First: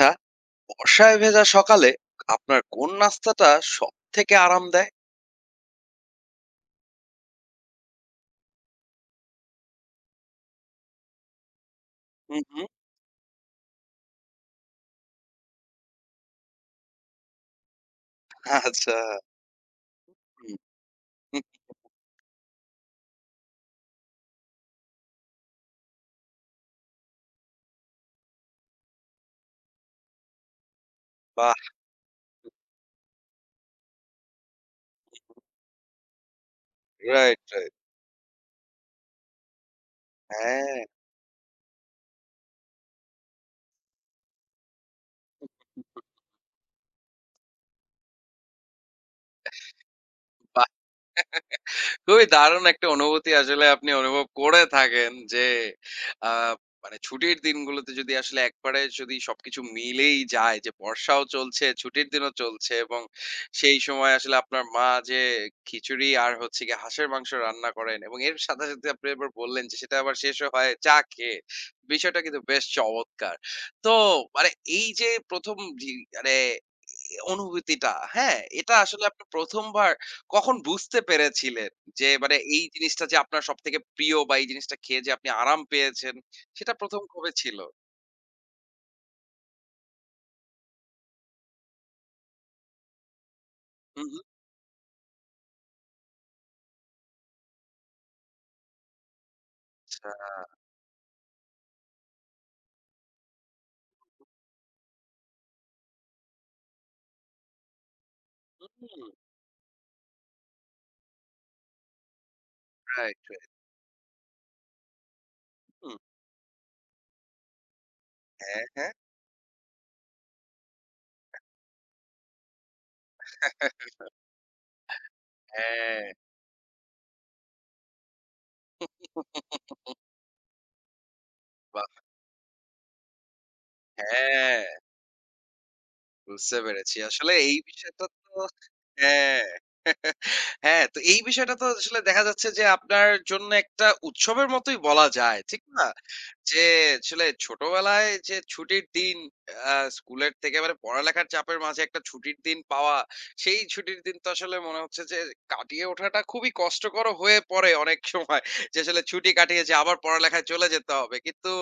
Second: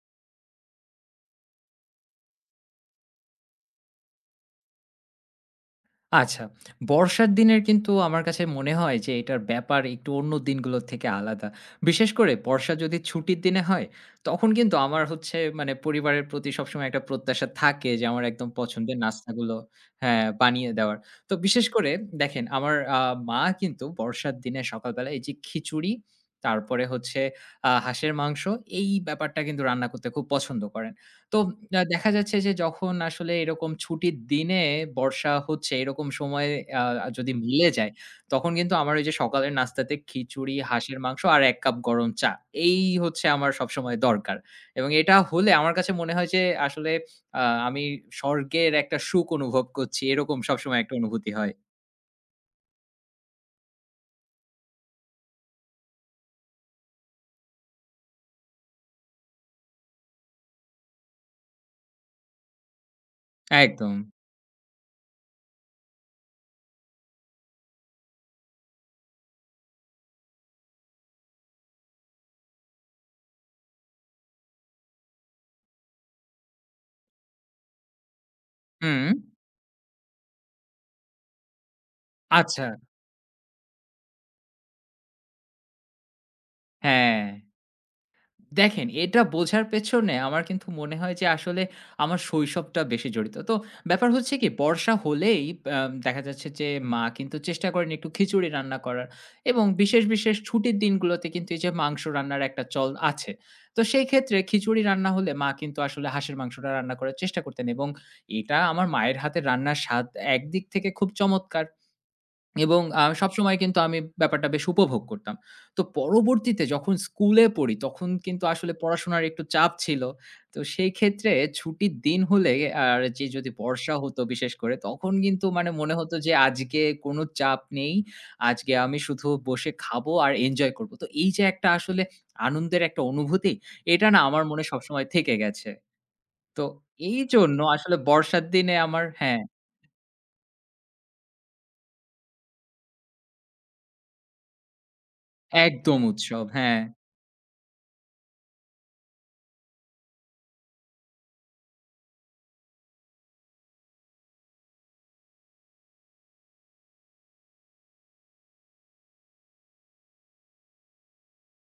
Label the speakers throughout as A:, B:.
A: আচ্ছা, বর্ষায় ভেজা সকালে আপনার কোন নাস্তাটা সবথেকে আরাম দেয়?
B: আচ্ছা। বর্ষার দিনের কিন্তু আমার কাছে মনে হয় যে এটার ব্যাপার একটু অন্য দিনগুলোর থেকে আলাদা। বিশেষ করে
A: হুম, হুম।
B: বর্ষা যদি ছুটির দিনে হয়, তখন কিন্তু আমার হচ্ছে মানে পরিবারের প্রতি সবসময় একটা প্রত্যাশা থাকে যে আমার একদম
A: আচ্ছা।
B: পছন্দের নাস্তাগুলো হ্যাঁ,
A: হুম,
B: বানিয়ে দেওয়ার। তো
A: হুম।
B: বিশেষ করে দেখেন আমার মা কিন্তু বর্ষার দিনে সকালবেলা এই যে খিচুড়ি, তারপরে হচ্ছে হাঁসের মাংস এই ব্যাপারটা কিন্তু রান্না করতে খুব পছন্দ করেন। তো
A: বাহ!
B: দেখা যাচ্ছে যে যখন আসলে এরকম ছুটির দিনে বর্ষা হচ্ছে এরকম সময়ে আ যদি
A: রাইট,
B: মিলে
A: রাইট।
B: যায়, তখন কিন্তু আমার ওই যে সকালের নাস্তাতে খিচুড়ি,
A: হ্যাঁ।
B: হাঁসের মাংস আর ১ কাপ গরম চা। এই হচ্ছে আমার সবসময় দরকার। এবং এটা হলে আমার কাছে মনে হয় যে আসলে আ আমি স্বর্গের একটা সুখ অনুভব করছি। এরকম
A: বা
B: সবসময় একটা অনুভূতি হয়।
A: খুবই দারুণ একটা অনুভূতি আসলে আপনি অনুভব করে থাকেন যে আ মানে ছুটির দিনগুলোতে যদি আসলে একবারে যদি সবকিছু মিলেই যায় যে বর্ষাও চলছে, ছুটির দিনও চলছে এবং সেই
B: একদম।
A: সময় আসলে আপনার মা যে খিচুড়ি আর হচ্ছে গিয়ে হাঁসের মাংস রান্না করেন এবং এর সাথে, সাথে আপনি আবার বললেন যে সেটা আবার শেষও হয় চা খেয়ে। বিষয়টা কিন্তু বেশ চমৎকার। তো মানে এই যে ১ম মানে এ অনুভূতিটা, হ্যাঁ? এটা আসলে
B: হুম।
A: আপনি ১ম বার কখন বুঝতে পেরেছিলেন? যে মানে
B: আচ্ছা।
A: এই জিনিসটা যে আপনার সবথেকে প্রিয় বা এই জিনিসটা খেয়ে যে আপনি আরাম পেয়েছেন সেটা ১ম
B: হ্যাঁ।
A: কবে ছিল?
B: দেখেন, এটা বোঝার পেছনে আমার কিন্তু মনে হয় যে আসলে আমার শৈশবটা বেশি জড়িত। তো
A: হু,
B: ব্যাপার
A: হু।
B: হচ্ছে কি, বর্ষা হলেই আ দেখা যাচ্ছে যে মা কিন্তু চেষ্টা করেন একটু খিচুড়ি রান্না করার, এবং বিশেষ,
A: আচ্ছা।
B: বিশেষ ছুটির দিনগুলোতে কিন্তু এই যে মাংস রান্নার একটা চল আছে। তো সেই ক্ষেত্রে খিচুড়ি রান্না হলে মা কিন্তু আসলে হাঁসের মাংসটা রান্না করার চেষ্টা করতেন, এবং এটা আমার
A: হুম,
B: মায়ের হাতের রান্নার স্বাদ একদিক থেকে খুব চমৎকার। এবং
A: রাইট, রাইট।
B: সবসময় কিন্তু আমি ব্যাপারটা বেশ উপভোগ করতাম। তো
A: হুম।
B: পরবর্তীতে যখন স্কুলে পড়ি তখন কিন্তু
A: হ্যাঁ,
B: আসলে
A: হ্যাঁ।
B: পড়াশোনার একটু চাপ ছিল। তো সেই ক্ষেত্রে ছুটির দিন হলে আর যে যদি বর্ষা হতো বিশেষ করে, তখন কিন্তু মানে মনে
A: হ্যাঁ।
B: হতো যে আজকে কোনো চাপ নেই। আজকে আমি শুধু বসে
A: উহ
B: খাবো আর এনজয় করব। তো এই যে একটা
A: বাহ!
B: আসলে আনন্দের একটা অনুভূতি, এটা না আমার
A: হ্যাঁ।
B: মনে সবসময় থেকে গেছে।
A: বুঝতে
B: তো
A: পেরেছি।
B: এই
A: আসলে এই
B: জন্য আসলে
A: বিষয়টা তো
B: বর্ষার দিনে আমার হ্যাঁ,
A: হ্যাঁ। হ্যাঁ, তো এই বিষয়টা তো আসলে দেখা যাচ্ছে যে আপনার জন্য একটা উৎসবের মতোই বলা যায়। ঠিক না?
B: একদম উৎসব।
A: যে
B: হ্যাঁ,
A: আসলে ছোটবেলায় যে ছুটির দিন স্কুলের থেকে মানে পড়ালেখার চাপের মাঝে একটা ছুটির দিন পাওয়া, সেই ছুটির দিন তো আসলে মনে হচ্ছে যে কাটিয়ে ওঠাটা খুবই কষ্টকর হয়ে পড়ে অনেক সময়। যে আসলে ছুটি কাটিয়েছি আবার পড়ালেখায় চলে যেতে হবে। কিন্তু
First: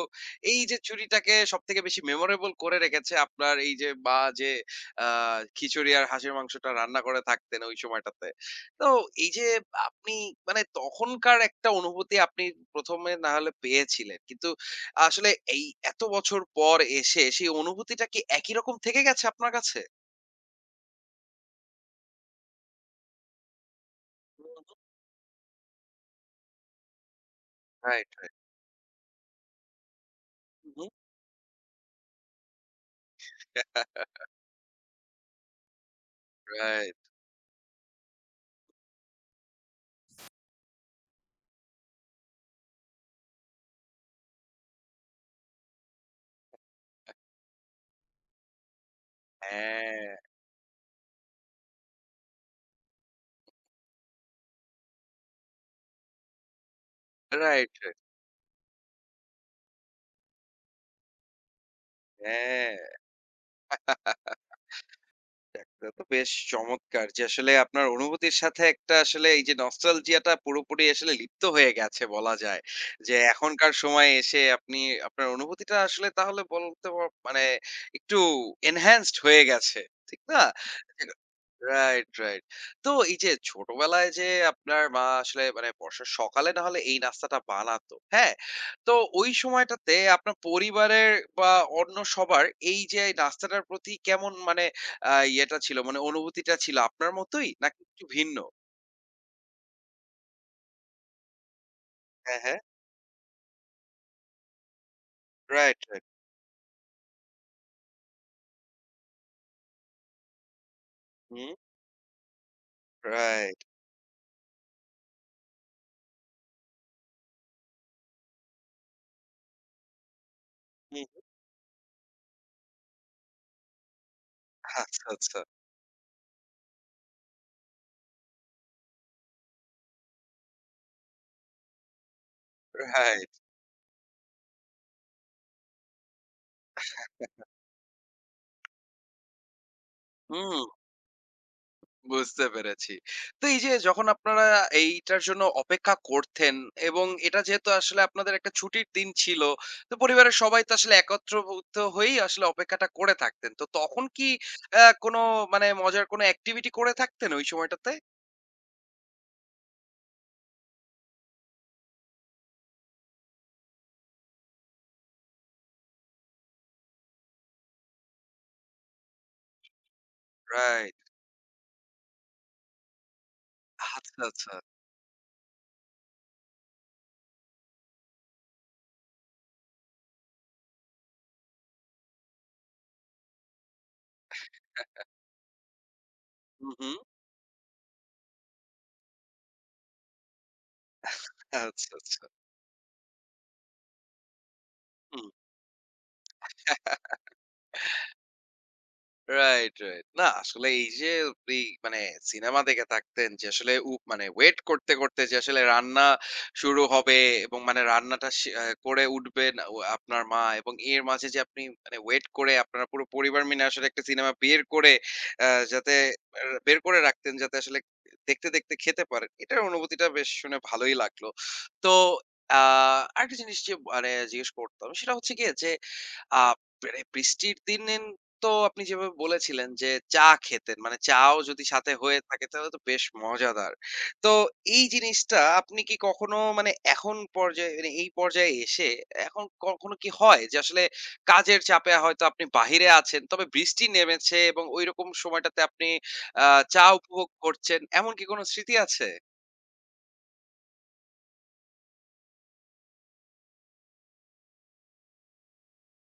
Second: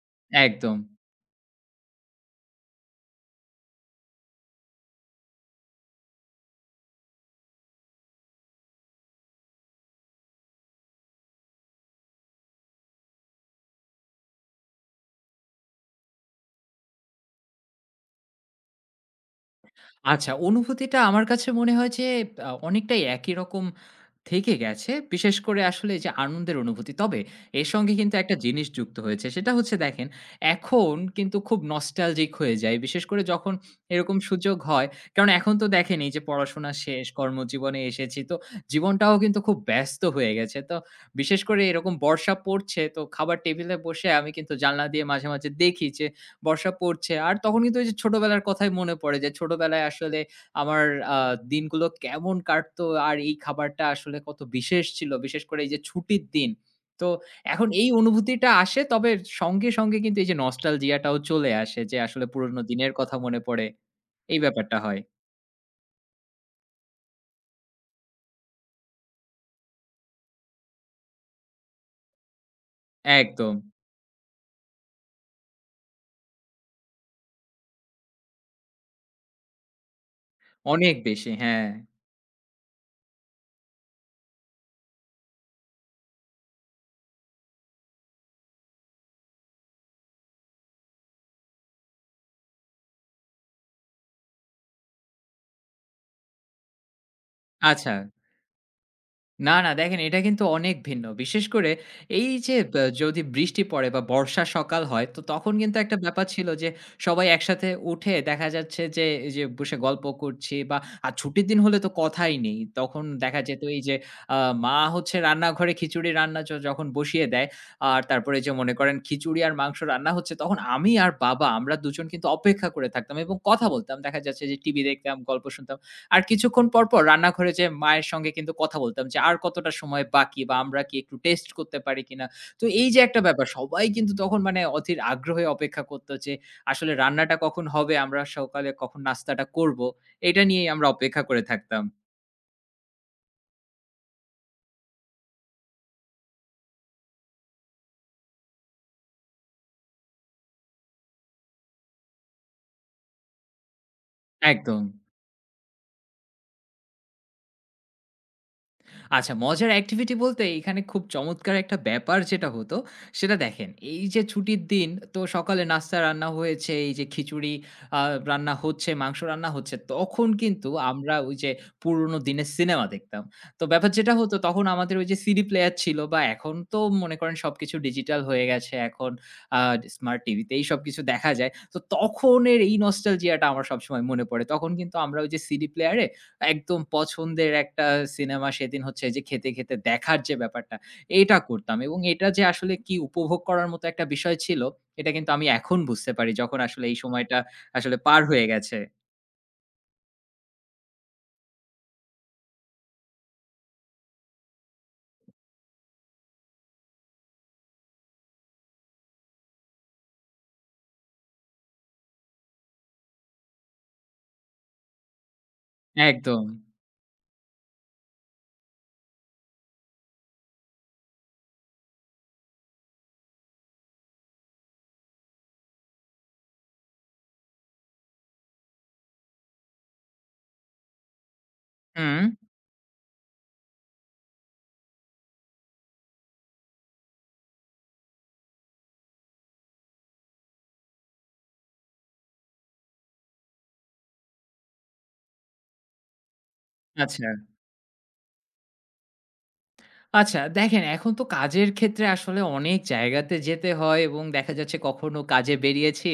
A: এই
B: একদম।
A: যে জুড়িটাকে সবথেকে বেশি মেমোরেবল করে রেখেছে আপনার এই যে মা যে আ খিচুড়ি আর হাঁসের মাংসটা রান্না করে থাকতেন ওই সময়টাতে। তো এই যে আপনি মানে তখনকার একটা অনুভূতি আপনি ১ম এ না হলে পেয়েছিলেন। কিন্তু আসলে এই এত বছর পর এসে সেই অনুভূতিটা কি একই রকম থেকে গেছে আপনার কাছে?
B: আচ্ছা, অনুভূতিটা আমার কাছে মনে হয় যে অনেকটাই একই রকম
A: হুম,
B: থেকে
A: হুম।
B: গেছে। বিশেষ করে আসলে যে আনন্দের অনুভূতি। তবে এর সঙ্গে
A: রাইট,
B: কিন্তু
A: রাইট।
B: একটা জিনিস যুক্ত হয়েছে। সেটা হচ্ছে, দেখেন,
A: হুম, হুম।
B: এখন কিন্তু খুব নস্টালজিক হয়ে যাই। বিশেষ করে যখন
A: রাইট।
B: এরকম সুযোগ হয়। কারণ এখন তো দেখেন, এই যে পড়াশোনা শেষ, কর্মজীবনে এসেছি। তো জীবনটাও কিন্তু খুব ব্যস্ত হয়ে গেছে। তো বিশেষ করে এরকম বর্ষা পড়ছে, তো খাবার টেবিলে বসে আমি কিন্তু জানলা দিয়ে মাঝে, মাঝে দেখি যে বর্ষা পড়ছে। আর তখন কিন্তু ওই যে ছোটবেলার কথাই মনে পড়ে, যে ছোটবেলায় আসলে
A: হ্যাঁ।
B: আমার আ দিনগুলো কেমন কাটতো, আর এই খাবারটা আসলে কত বিশেষ ছিল। বিশেষ করে এই যে ছুটির দিন। তো এখন
A: রাইট,
B: এই
A: রাইট।
B: অনুভূতিটা আসে, তবে সঙ্গে, সঙ্গে কিন্তু এই যে নস্টালজিয়া টাও চলে আসে, যে আসলে পুরনো
A: হ্যাঁ।
B: দিনের কথা মনে পড়ে। এই ব্যাপারটা হয়।
A: এটা তো বেশ চমৎকার যে আসলে আপনার অনুভূতির সাথে একটা আসলে এই যে নস্টালজিয়াটা পুরোপুরি আসলে লিপ্ত হয়ে গেছে বলা যায় যে
B: একদম।
A: এখনকার সময়ে এসে আপনি আপনার অনুভূতিটা আসলে তাহলে মানে একটু এনহ্যান্সড হয়ে গেছে, ঠিক না?
B: অনেক বেশি, হ্যাঁ।
A: Right, right. তো এই যে ছোটবেলায় যে আপনার মা আসলে মানে বর্ষার সকালে না হলে এই নাস্তাটা বানাতো, হ্যাঁ? তো ওই সময়টাতে আপনার পরিবারের বা অন্য সবার এই যে নাস্তাটার প্রতি কেমন মানে ইয়েটা ছিল, মানে অনুভূতিটা ছিল আপনার মতোই নাকি
B: আচ্ছা।
A: একটু ভিন্ন?
B: না, না, দেখেন এটা কিন্তু অনেক ভিন্ন। বিশেষ করে এই
A: হ্যাঁ, হ্যাঁ।
B: যে যদি বৃষ্টি পড়ে বা বর্ষা সকাল হয়, তো তখন কিন্তু
A: রাইট,
B: একটা
A: রাইট।
B: ব্যাপার ছিল যে সবাই একসাথে উঠে দেখা যাচ্ছে যে এই যে বসে গল্প করছি বা আর ছুটির
A: হুম,
B: দিন হলে তো কথাই নেই। তখন দেখা
A: রাইট।
B: যেত এই যে আ মা হচ্ছে রান্নাঘরে খিচুড়ি রান্না যখন বসিয়ে দেয়, আর তারপরে যে মনে করেন খিচুড়ি আর মাংস রান্না হচ্ছে, তখন আমি
A: হুম।
B: আর বাবা আমরা দুজন কিন্তু অপেক্ষা করে থাকতাম এবং কথা বলতাম। দেখা যাচ্ছে যে টিভি
A: আচ্ছা,
B: দেখতাম,
A: আচ্ছা।
B: গল্প শুনতাম। আর কিছুক্ষণ পর, পর রান্নাঘরে যেয়ে মায়ের সঙ্গে কিন্তু কথা বলতাম যে, "আর কতটা সময় বাকি, বা আমরা কি একটু টেস্ট করতে পারি কিনা?" তো এই যে একটা
A: রাইট।
B: ব্যাপার, সবাই কিন্তু তখন মানে অধীর আগ্রহে অপেক্ষা করত যে আসলে রান্নাটা কখন হবে? আমরা সকালে কখন নাস্তাটা করব? এটা
A: হুম,
B: নিয়েই আমরা অপেক্ষা করে থাকতাম।
A: বুঝতে পেরেছি। তো এই যে যখন আপনারা এইটার জন্য অপেক্ষা করতেন এবং এটা যেহেতু আসলে আপনাদের একটা ছুটির দিন ছিল, তো পরিবারের সবাই তো আসলে একত্রভূত হয়েই আসলে অপেক্ষাটা করে থাকতেন। তো তখন কি
B: একদম।
A: কোনো মানে মজার কোনো অ্যাক্টিভিটি করে থাকতেন ওই সময়টাতে?
B: আচ্ছা, মজার অ্যাক্টিভিটি বলতে এখানে খুব চমৎকার একটা ব্যাপার যেটা হতো, সেটা দেখেন, এই যে ছুটির দিন তো সকালে নাস্তা রান্না হয়েছে এই যে খিচুড়ি, রান্না হচ্ছে, মাংস রান্না হচ্ছে, তখন কিন্তু
A: রাইট।
B: আমরা ওই যে পুরোনো দিনের সিনেমা দেখতাম। তো ব্যাপার যেটা
A: আচ্ছা,
B: হতো,
A: আচ্ছা।
B: তখন আমাদের ওই যে সিডি প্লেয়ার ছিল, বা এখন তো মনে করেন সবকিছু ডিজিটাল হয়ে গেছে, এখন স্মার্ট টিভিতে এই সব কিছু দেখা যায়। তো তখনের এই নস্টালজিয়াটা আমার সবসময় মনে পড়ে। তখন কিন্তু আমরা ওই যে সিডি প্লেয়ারে
A: হু,
B: একদম
A: হুম।
B: পছন্দের একটা সিনেমা সেদিন হচ্ছে যে খেতে, খেতে দেখার যে ব্যাপারটা, এটা করতাম,
A: আচ্ছা,
B: এবং
A: আচ্ছা।
B: এটা যে আসলে কি উপভোগ করার মতো একটা বিষয় ছিল, এটা কিন্তু আমি এখন বুঝতে পারি যখন আসলে এই
A: হুম।
B: সময়টা আসলে পার হয়ে গেছে।
A: Right, right. না আসলে এই যে এই মানে সিনেমা দেখে থাকতেন যে আসলে মানে ওয়েট করতে, করতে যে আসলে রান্না শুরু হবে এবং মানে রান্নাটা সে আ করে উঠবেন ও আপনার মা এবং এর মাঝে যে আপনি মানে ওয়েট করে আপনারা পুরো পরিবার মিলে আসলে একটা সিনেমা বের করে যাতে
B: একদম।
A: বের করে রাখতেন যাতে আসলে দেখতে, দেখতে খেতে পারেন। এটার অনুভূতিটা বেশ শুনে ভালোই লাগলো। তো আ আরেকটা জিনিস যে মানে জিজ্ঞেস করতাম সেটা হচ্ছে গিয়ে যে আ মানে বৃষ্টির দিন, তো আপনি যেভাবে বলেছিলেন যে চা খেতেন, মানে চাও যদি সাথে হয়ে
B: হুম,
A: থাকে তাহলে তো বেশ মজাদার। তো এই জিনিসটা আপনি কি কখনো মানে এখন পর্যায়ে মানে এই পর্যায়ে এসে এখন কখনো কি হয় যে আসলে কাজের চাপে হয়তো আপনি বাহিরে আছেন, তবে বৃষ্টি নেমেছে এবং ঐরকম সময়টাতে আপনি আ চা
B: আচ্ছা।
A: উপভোগ করছেন। এমন কি কোনো স্মৃতি আছে?
B: আচ্ছা, দেখেন এখন তো কাজের ক্ষেত্রে আসলে অনেক জায়গাতে যেতে হয়, এবং দেখা যাচ্ছে কখনো কাজে বেরিয়েছি,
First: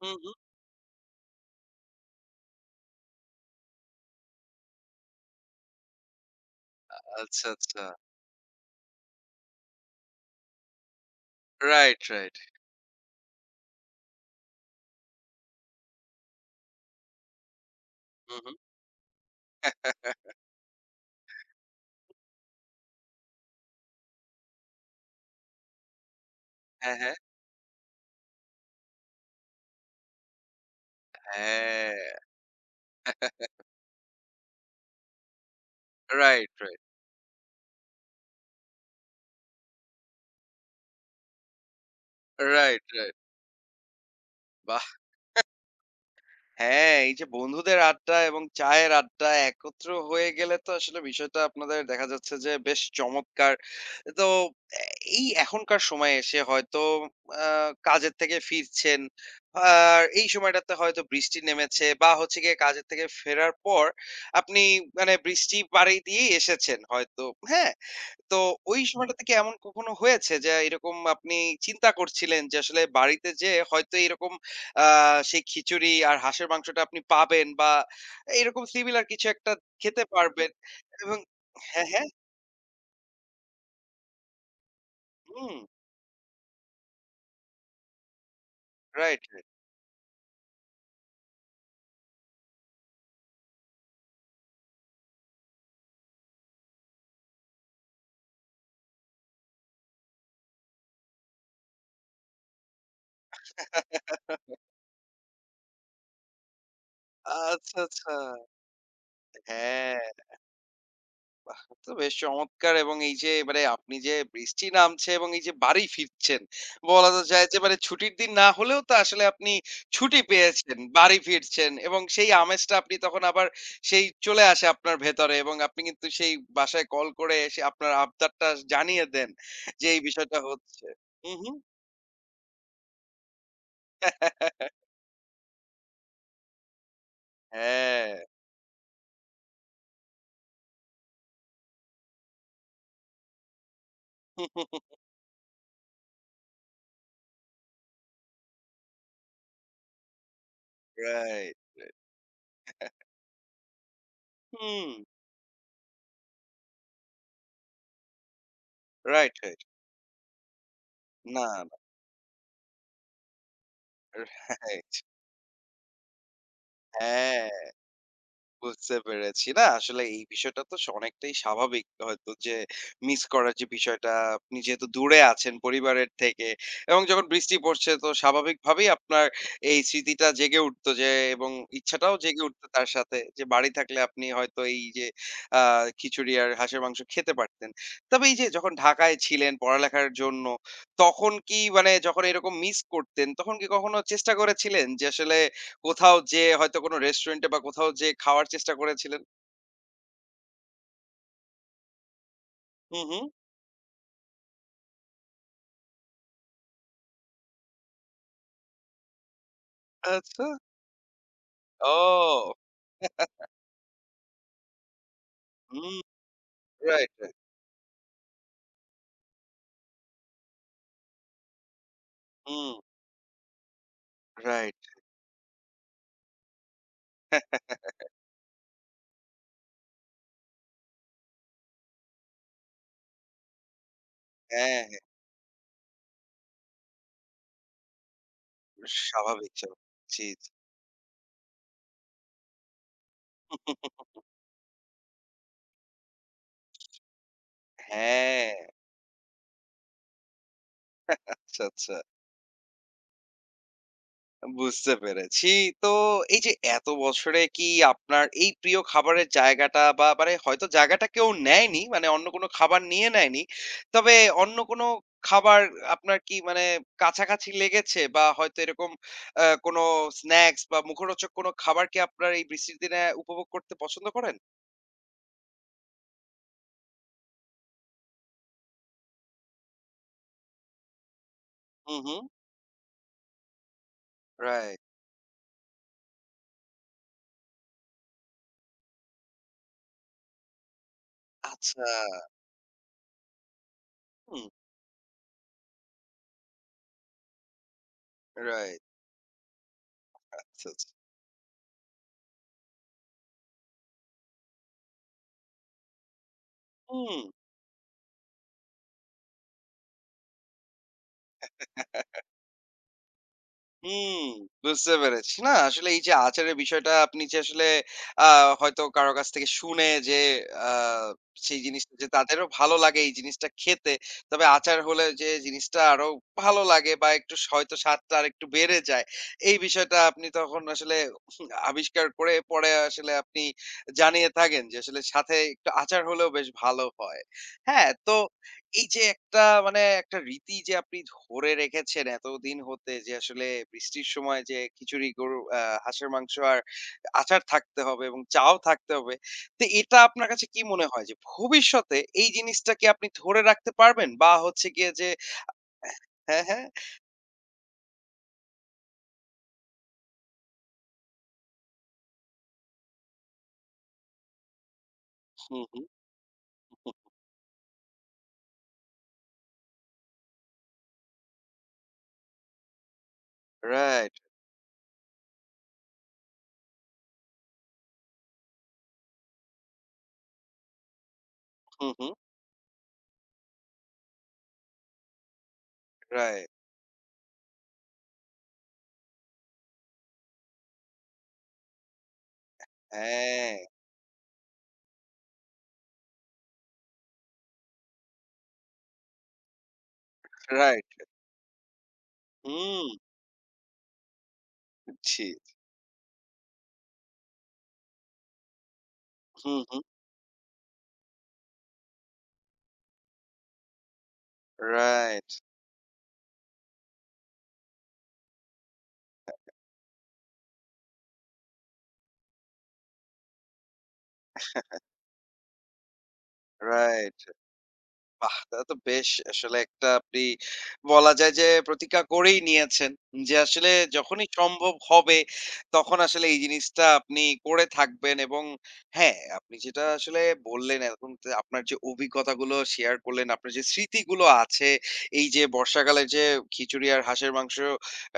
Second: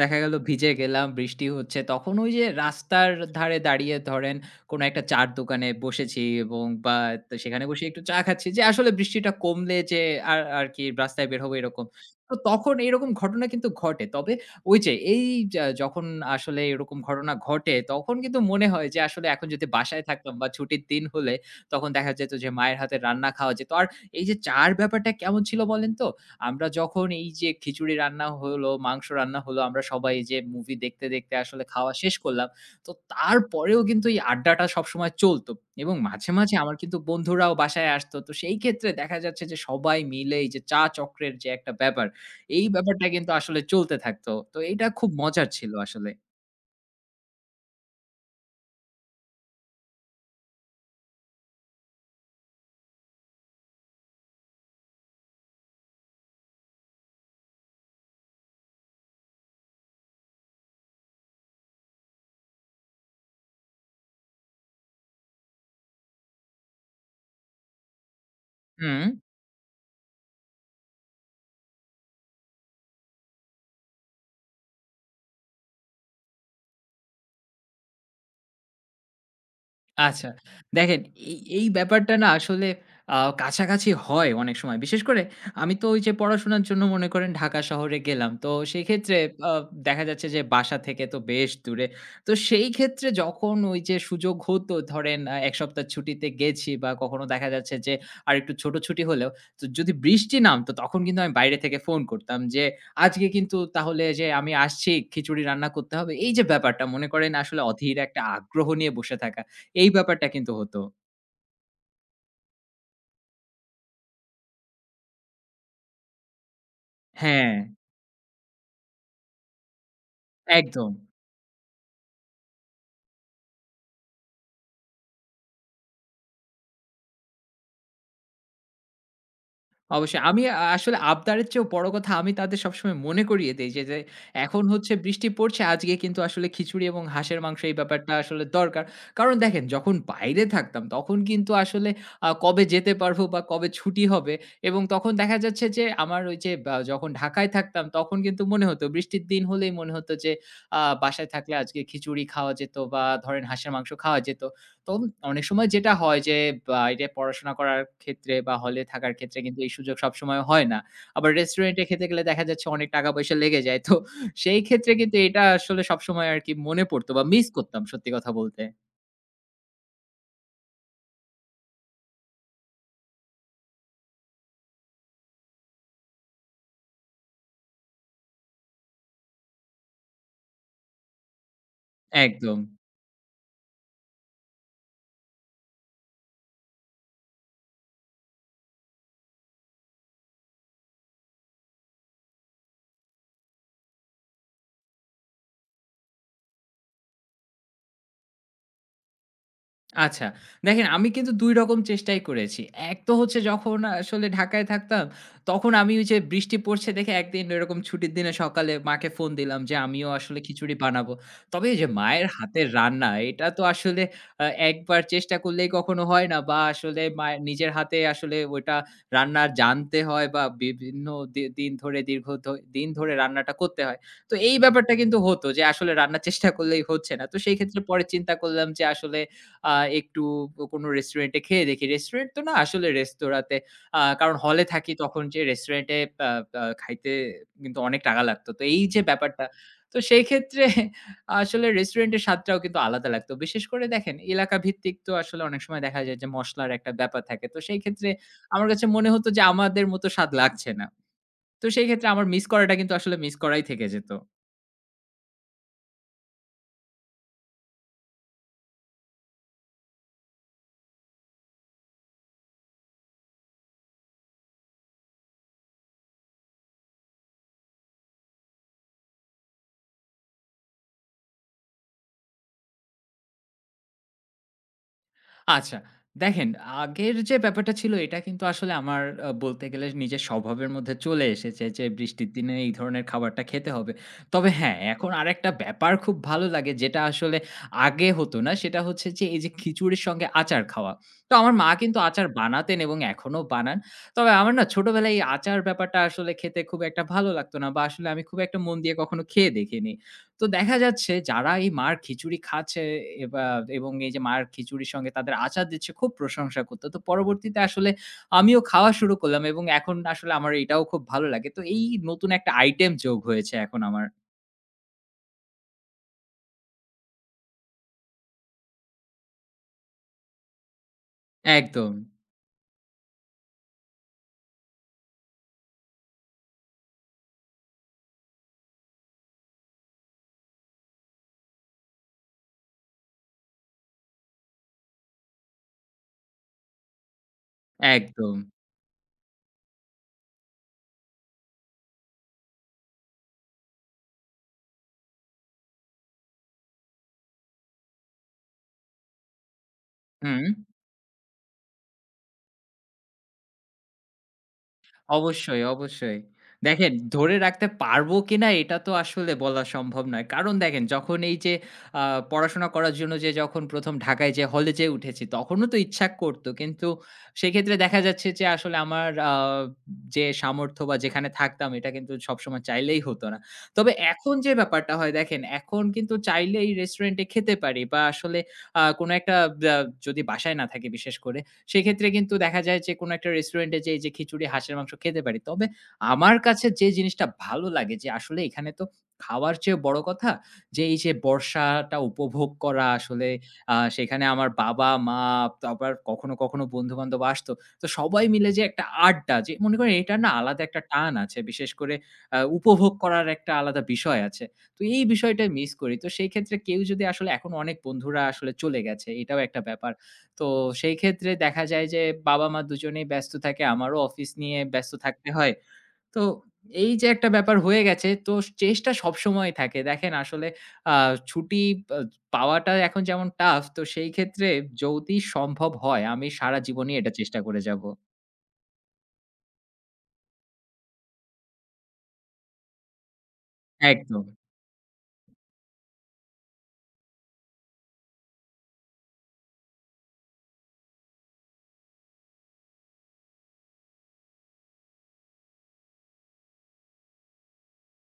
A: হুম,
B: দেখা গেল
A: হুম।
B: ভিজে গেলাম, বৃষ্টি হচ্ছে। তখন ওই যে রাস্তার ধারে দাঁড়িয়ে ধরেন কোনো একটা চা'র দোকানে বসেছি, এবং বা তো
A: আচ্ছা,
B: সেখানে
A: আচ্ছা।
B: বসে একটু চা খাচ্ছি, যে আসলে বৃষ্টিটা কমলে যে আর আরকি রাস্তায় বের হবো, এরকম।
A: রাইট,
B: তো
A: রাইট।
B: তখন এরকম ঘটনা কিন্তু ঘটে। তবে ওই যে এই যা যখন আসলে এরকম ঘটনা ঘটে, তখন কিন্তু
A: হুম, হুম।
B: মনে হয় যে আসলে এখন যদি বাসায় থাকতাম বা ছুটির দিন হলে, তখন দেখা যেত যে মায়ের হাতের রান্না খাওয়া যেত। আর এই যে চা'র ব্যাপারটা কেমন ছিল বলেন তো? আমরা
A: হ্যাঁ,
B: যখন
A: হ্যাঁ।
B: এই যে খিচুড়ি রান্না হলো, মাংস রান্না হলো, আমরা সবাই এই যে মুভি দেখতে, দেখতে আসলে খাওয়া
A: হ্যাঁ,
B: শেষ করলাম। তো তারপরেও কিন্তু এই আড্ডাটা সবসময় চলত, এবং মাঝে,
A: রাইট,
B: মাঝে আমার
A: রাইট,
B: কিন্তু বন্ধুরাও বাসায় আসত। তো সেই ক্ষেত্রে দেখা যাচ্ছে যে সবাই মিলে এই যে চা চক্রের যে একটা ব্যাপার, এই
A: রাইট,
B: ব্যাপারটা
A: রাইট।
B: কিন্তু আসলে চলতে থাকতো। তো
A: বাহ!
B: এইটা খুব মজার ছিল আসলে।
A: হ্যাঁ, এই যে বন্ধুদের আড্ডা এবং চায়ের আড্ডা একত্র হয়ে গেলে তো আসলে বিষয়টা আপনাদের দেখা যাচ্ছে যে বেশ চমৎকার। তো এ এই এখনকার সময়ে এসে হয়তো আ কাজের থেকে ফিরছেন। আর এই সময়টাতে হয়তো বৃষ্টি নেমেছে বা হচ্ছে গিয়ে কাজের থেকে ফেরার পর আপনি মানে বৃষ্টি পাড়ি দিয়েই এসেছেন হয়তো, হ্যাঁ? তো ওই
B: হুম।
A: সময়টাতে কি এমন কখনো হয়েছে যে এরকম আপনি চিন্তা করছিলেন যে আসলে বাড়িতে যে হয়তো এরকম সেই খিচুড়ি আর হাঁসের মাংসটা আপনি পাবেন বা এরকম সিমিলার কিছু একটা খেতে
B: আচ্ছা।
A: পারবেন
B: দেখেন
A: এবং
B: এই
A: হ্যাঁ, হ্যাঁ,
B: ব্যাপারটা না আসলে আ কাছাকাছি হয় অনেক সময়। বিশেষ করে
A: হুম,
B: আমি তো ওই যে পড়াশোনার জন্য মনে করেন ঢাকা শহরে গেলাম। তো সেই ক্ষেত্রে
A: রাইট।
B: আ দেখা যাচ্ছে যে বাসা থেকে তো বেশ দূরে। তো সেই ক্ষেত্রে যখন ওই যে সুযোগ হতো ধরেন ১ সপ্তাহ ছুটিতে গেছি, বা কখনো দেখা যাচ্ছে যে আরেকটু ছোট ছুটি হলেও, তো যদি বৃষ্টি নামতো তখন কিন্তু আমি বাইরে থেকে ফোন করতাম যে, "আজকে কিন্তু তাহলে যে আমি আসছি, খিচুড়ি রান্না করতে হবে।" এই যে ব্যাপারটা মনে করেন আসলে
A: আচ্ছা,
B: অধীর
A: আচ্ছা।
B: একটা আগ্রহ নিয়ে বসে থাকা। এই
A: হ্যাঁ।
B: ব্যাপারটা কিন্তু হতো।
A: বাহ! তো বেশ চমৎকার এবং এই যে মানে আপনি যে বৃষ্টি নামছে এবং এই যে বাড়ি ফিরছেন, বলা তো যায়
B: হ্যাঁ,
A: যে মানে ছুটির দিন না হলেও তো আসলে আপনি ছুটি পেয়েছেন,
B: একদম।
A: বাড়ি ফিরছেন এবং সেই আমেজটা আপনি তখন আবার সেই চলে আসে আপনার ভেতরে এবং আপনি কিন্তু সেই বাসায় কল করে এসে আপনার আবদারটা জানিয়ে দেন যে এই
B: অবশ্যই।
A: বিষয়টা
B: আমি
A: হচ্ছে।
B: আসলে
A: হুম,
B: আবদারের
A: হুম।
B: চেয়েও বড় কথা, আমি তাদের সবসময় মনে করিয়ে দেই যে, এখন হচ্ছে বৃষ্টি পড়ছে, আজকে কিন্তু আসলে খিচুড়ি এবং হাঁসের মাংস এই
A: হ্যাঁ।
B: ব্যাপারটা আসলে দরকার। কারণ দেখেন, যখন বাইরে থাকতাম তখন কিন্তু আসলে কবে যেতে পারবো বা কবে ছুটি হবে, এবং তখন দেখা যাচ্ছে যে আমার ওই যে, বা যখন ঢাকায় থাকতাম তখন কিন্তু মনে হতো, বৃষ্টির দিন হলেই মনে হতো যে বাসায় থাকলে
A: রাইট।
B: আজকে খিচুড়ি খাওয়া যেত বা ধরেন হাঁসের মাংস খাওয়া যেত।
A: হুম।
B: তো অনেক সময় যেটা হয় যে বাইরে পড়াশোনা করার ক্ষেত্রে বা হলে থাকার
A: রাইট,
B: ক্ষেত্রে কিন্তু
A: রাইট।
B: এই সুযোগ সবসময় হয় না। আবার
A: না, না।
B: রেস্টুরেন্টে খেতে গেলে দেখা যাচ্ছে অনেক টাকা-পয়সা লেগে যায়। তো সেই ক্ষেত্রে
A: রাইট।
B: কিন্তু এটা আসলে সবসময় আরকি মনে পড়তো, বা
A: হ্যাঁ।
B: মিস করতাম সত্যি কথা বলতে।
A: বুঝতে পেরেছি। না আসলে এই বিষয়টা তো অনেকটাই স্বাভাবিক হয়তো যে মিস করার যে বিষয়টা, আপনি যেহেতু দূরে আছেন পরিবারের থেকে এবং যখন বৃষ্টি পড়ছে তো স্বাভাবিকভাবেই আপনার এই স্মৃতিটা জেগে উঠতো যে এবং ইচ্ছাটাও জেগে
B: একদম।
A: উঠতো তার সাথে যে বাড়ি থাকলে আপনি হয়তো এই যে আ খিচুড়ি আর হাঁসের মাংস খেতে পারতেন। তবে এই যে যখন ঢাকায় ছিলেন পড়ালেখার জন্য, তখন কি মানে যখন এরকম মিস করতেন তখন কি কখনো চেষ্টা করেছিলেন যে আসলে কোথাও যেয়ে হয়তো কোনো রেস্টুরেন্টে বা কোথাও যেয়ে খাওয়ার চেষ্টা করেছিলেন?
B: আচ্ছা। দেখেন আমি কিন্তু ২ রকম চেষ্টাই করেছি। এক
A: হুম,
B: তো
A: হুম।
B: হচ্ছে যখন আসলে ঢাকায় থাকতাম, তখন আমি ওই যে বৃষ্টি পড়ছে দেখে একদিন এরকম ছুটির দিনে সকালে মাকে ফোন দিলাম যে, "আমিও আসলে
A: আচ্ছা।
B: খিচুড়ি বানাবো।" তবে এই যে মায়ের
A: ও!
B: হাতের রান্না, এটা তো আসলে আ একবার চেষ্টা করলেই
A: হুম,
B: কখনো হয় না, বা আসলে
A: রাইট, রাইট।
B: মায়ের নিজের হাতে আসলে ওইটা রান্না জানতে হয়, বা বিভিন্ন দিন ধরে, দীর্ঘ
A: হুম,
B: দিন ধরে রান্নাটা করতে হয়। তো এই
A: রাইট।
B: ব্যাপারটা কিন্তু হতো যে আসলে রান্নার চেষ্টা করলেই হচ্ছে না। তো সেই ক্ষেত্রে পরে চিন্তা করলাম যে আসলে আ একটু কোনো রেস্টুরেন্টে খেয়ে দেখি। রেস্টুরেন্ট তো না, আসলে রেস্তোরাঁতে। কারণ হলে
A: হ্যাঁ,
B: থাকি,
A: হ্যাঁ।
B: তখন যে রেস্টুরেন্টে আ আ খাইতে কিন্তু অনেক টাকা লাগতো। তো এই যে ব্যাপারটা,
A: স্বাভাবিক, স্বাভাবিক।
B: তো সেই
A: জি, জি।
B: ক্ষেত্রে আসলে রেস্টুরেন্টের স্বাদটাও কিন্তু আলাদা লাগতো। বিশেষ করে দেখেন, এলাকা ভিত্তিক তো আসলে অনেক সময় দেখা যায় যে মসলার একটা ব্যাপার থাকে। তো সেই ক্ষেত্রে
A: হ্যাঁ,
B: আমার কাছে মনে হতো যে আমাদের মতো স্বাদ লাগছে না।
A: আচ্ছা,
B: তো সেই
A: আচ্ছা।
B: ক্ষেত্রে আমার মিস করাটা কিন্তু আসলে মিস করাই থেকে যেত।
A: বুঝতে পেরেছি। তো এই যে এত বছরে কি আপনার এই প্রিয় খাবারের জায়গাটা বা মানে হয়তো জায়গাটা কেউ নেয়নি, মানে অন্য কোনো খাবার নিয়ে নেয়নি। তবে অন্য কোনো খাবার আপনার কি মানে কাছাকাছি লেগেছে বা হয়তো এরকম কোনো স্ন্যাকস বা মুখরোচক কোনো খাবার কি আপনার এই বৃষ্টির দিনে উপভোগ করতে পছন্দ করেন?
B: আচ্ছা, দেখেন আগের যে ব্যাপারটা ছিল এটা কিন্তু আসলে আমার বলতে গেলে নিজের স্বভাবের মধ্যে চলে এসেছে যে
A: হু, হু।
B: বৃষ্টির দিনে এই ধরনের খাবারটা খেতে হবে। তবে হ্যাঁ,
A: রাইট।
B: এখন আরেকটা ব্যাপার খুব ভালো লাগে, যেটা আসলে আগে হতো না, সেটা হচ্ছে যে এই যে খিচুড়ির সঙ্গে আচার খাওয়া। তো আমার মা
A: আচ্ছা।
B: কিন্তু আচার বানাতেন এবং এখনো বানান। তবে
A: হুম,
B: আমার না ছোটবেলায় এই আচার ব্যাপারটা আসলে খেতে খুব একটা ভালো লাগতো না, বা আসলে আমি খুব একটা মন
A: রাইট।
B: দিয়ে কখনো খেয়ে দেখিনি। তো
A: আচ্ছা,
B: দেখা
A: আচ্ছা।
B: যাচ্ছে যারা এই মার খিচুড়ি খাচ্ছে, এবা এবং এই যে মার খিচুড়ির সঙ্গে তাদের আচার দিচ্ছে, খুব প্রশংসা করত। তো
A: হুম।
B: পরবর্তীতে আসলে আমিও খাওয়া শুরু করলাম, এবং এখন আসলে আমার এটাও খুব ভালো লাগে। তো এই নতুন একটা আইটেম যোগ হয়েছে এখন আমার।
A: হুম, বুঝতে পেরেছি। না আসলে এই যে আচারের বিষয়টা আপনি যে আসলে আ হয়তো কারো কাছ থেকে শুনে যে আ সেই
B: একদম,
A: জিনিসটা যে তাদেরও ভালো লাগে এই জিনিসটা খেতে। তবে আচার হলে যে জিনিসটা আরো ভালো লাগে বা একটু হয়তো স্বাদটা আরেকটু বেড়ে যায়। এই বিষয়টা আপনি তখন আসলে আবিষ্কার করে পরে আসলে আপনি জানিয়ে থাকেন যে আসলে সাথে একটু আচার হলেও বেশ ভালো হয়। হ্যাঁ, তো
B: একদম।
A: এই যে একটা মানে একটা রীতি যে আপনি ধরে রেখেছেন এতদিন হতে যে আসলে বৃষ্টির সময় যে খিচুড়ি হাঁসের মাংস আর আচার থাকতে হবে এবং চাও থাকতে হবে, তো এটা আপনার
B: হুম।
A: কাছে কি মনে হয় যে ভবিষ্যতে এই জিনিসটা কি আপনি ধরে রাখতে পারবেন বা হচ্ছে গিয়ে যে
B: অবশ্যই, অবশ্যই।
A: হ্যাঁ, হ্যাঁ,
B: দেখেন ধরে রাখতে পারবো কিনা এটা তো আসলে বলা সম্ভব নয়। কারণ দেখেন, যখন এই যে আ পড়াশোনা করার জন্য, যে যখন ১ম ঢাকায় যে হলে যেয়ে উঠেছি, তখনও
A: হুম,
B: তো ইচ্ছা করত। কিন্তু
A: হুম,
B: সেক্ষেত্রে দেখা যাচ্ছে যে আসলে আমার যে সামর্থ্য বা যেখানে থাকতাম, এটা কিন্তু সবসময় চাইলেই হতো না। তবে
A: রাইট,
B: এখন যে ব্যাপারটা হয়, দেখেন এখন কিন্তু চাইলেই রেস্টুরেন্টে খেতে পারি, বা আসলে কোনো একটা ব্য যদি বাসায় না থাকি বিশেষ করে,
A: হুম,
B: সেক্ষেত্রে
A: হুম,
B: কিন্তু দেখা যায় যে কোনো একটা রেস্টুরেন্টে যেয়ে যে খিচুড়ি, হাঁসের মাংস খেতে পারি। তবে আমার
A: রাইট,
B: কাছে যে জিনিসটা ভালো লাগে যে আসলে এখানে তো খাওয়ার চেয়ে বড় কথা যে এই যে বর্ষাটা উপভোগ করা আসলে,
A: হ্যাঁ,
B: সেখানে আমার বাবা-মা, আবার কখনো, কখনো বন্ধু-বান্ধব আসতো। তো সবাই মিলে যে একটা আড্ডা, যে মনে করেন এটার না আলাদা একটা
A: রাইট,
B: টান আছে। বিশেষ করে
A: হুম,
B: উপভোগ করার একটা আলাদা বিষয় আছে। তো এই
A: জি,
B: বিষয়টা মিস করি। তো সেই ক্ষেত্রে কেউ যদি আসলে, এখন অনেক বন্ধুরা আসলে চলে গেছে। এটাও
A: হুম,
B: একটা
A: হুম,
B: ব্যাপার। তো সেই ক্ষেত্রে দেখা যায় যে বাবা-মা দুজনেই ব্যস্ত থাকে। আমারও অফিস নিয়ে ব্যস্ত থাকতে
A: রাইট,
B: হয়। তো এই যে একটা ব্যাপার হয়ে গেছে, তো চেষ্টা সবসময় থাকে। দেখেন আসলে আ ছুটি পা পাওয়াটা এখন যেমন টাফ, তো সেই ক্ষেত্রে যদি সম্ভব হয় আমি সারা জীবনই এটা
A: রাইট।
B: চেষ্টা করে যাব।
A: বাহ! তা তো বেশ আসলে একটা আপনি বলা যায় যে প্রতিজ্ঞা করেই নিয়েছেন। যে আসলে
B: একদম।
A: যখনই সম্ভব হবে তখন আসলে এই জিনিসটা আপনি করে থাকবেন এবং হ্যাঁ, আপনি যেটা আসলে বললেন এখন আপনার যে অভিজ্ঞতাগুলো শেয়ার করলেন, আপনার যে স্মৃতিগুলো আছে, এই যে বর্ষাকালে যে খিচুড়ি আর হাঁসের মাংস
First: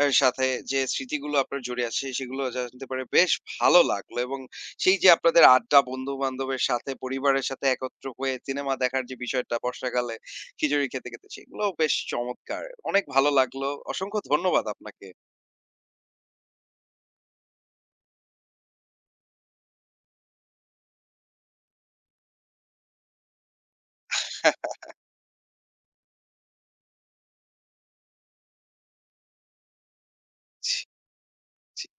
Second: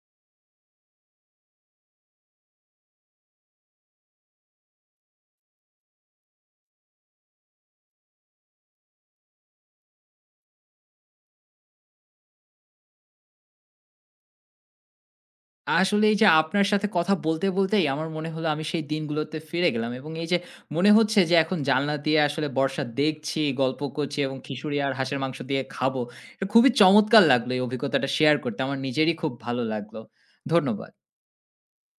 A: এর সাথে যে স্মৃতিগুলো আপনার জড়িয়ে আছে সেগুলো জানতে পেরে বেশ ভালো লাগলো এবং সেই যে আপনাদের আড্ডা, বন্ধু-বান্ধবের সাথে, পরিবারের সাথে একত্র হয়ে সিনেমা দেখার যে বিষয়টা বর্ষাকালে খিচুড়ি খেতে, খেতে সেগুলোও বেশ চমৎকার। অনেক ভালো লাগলো। অসংখ্য ধন্যবাদ আপনাকে।
B: আসলে এই যে আপনার সাথে কথা বলতে, বলতেই আমার মনে হলো আমি সেই দিনগুলোতে ফিরে গেলাম, এবং এই যে মনে হচ্ছে যে এখন জানলা দিয়ে আসলে বর্ষা দেখছি, গল্প করছি, এবং খিচুড়ি আর হাঁসের মাংস দিয়ে খাবো। এটা খুবই চমৎকার লাগলো এই অভিজ্ঞতাটা শেয়ার করতে। আমার নিজেরই খুব ভালো লাগলো।
A: জি।
B: ধন্যবাদ।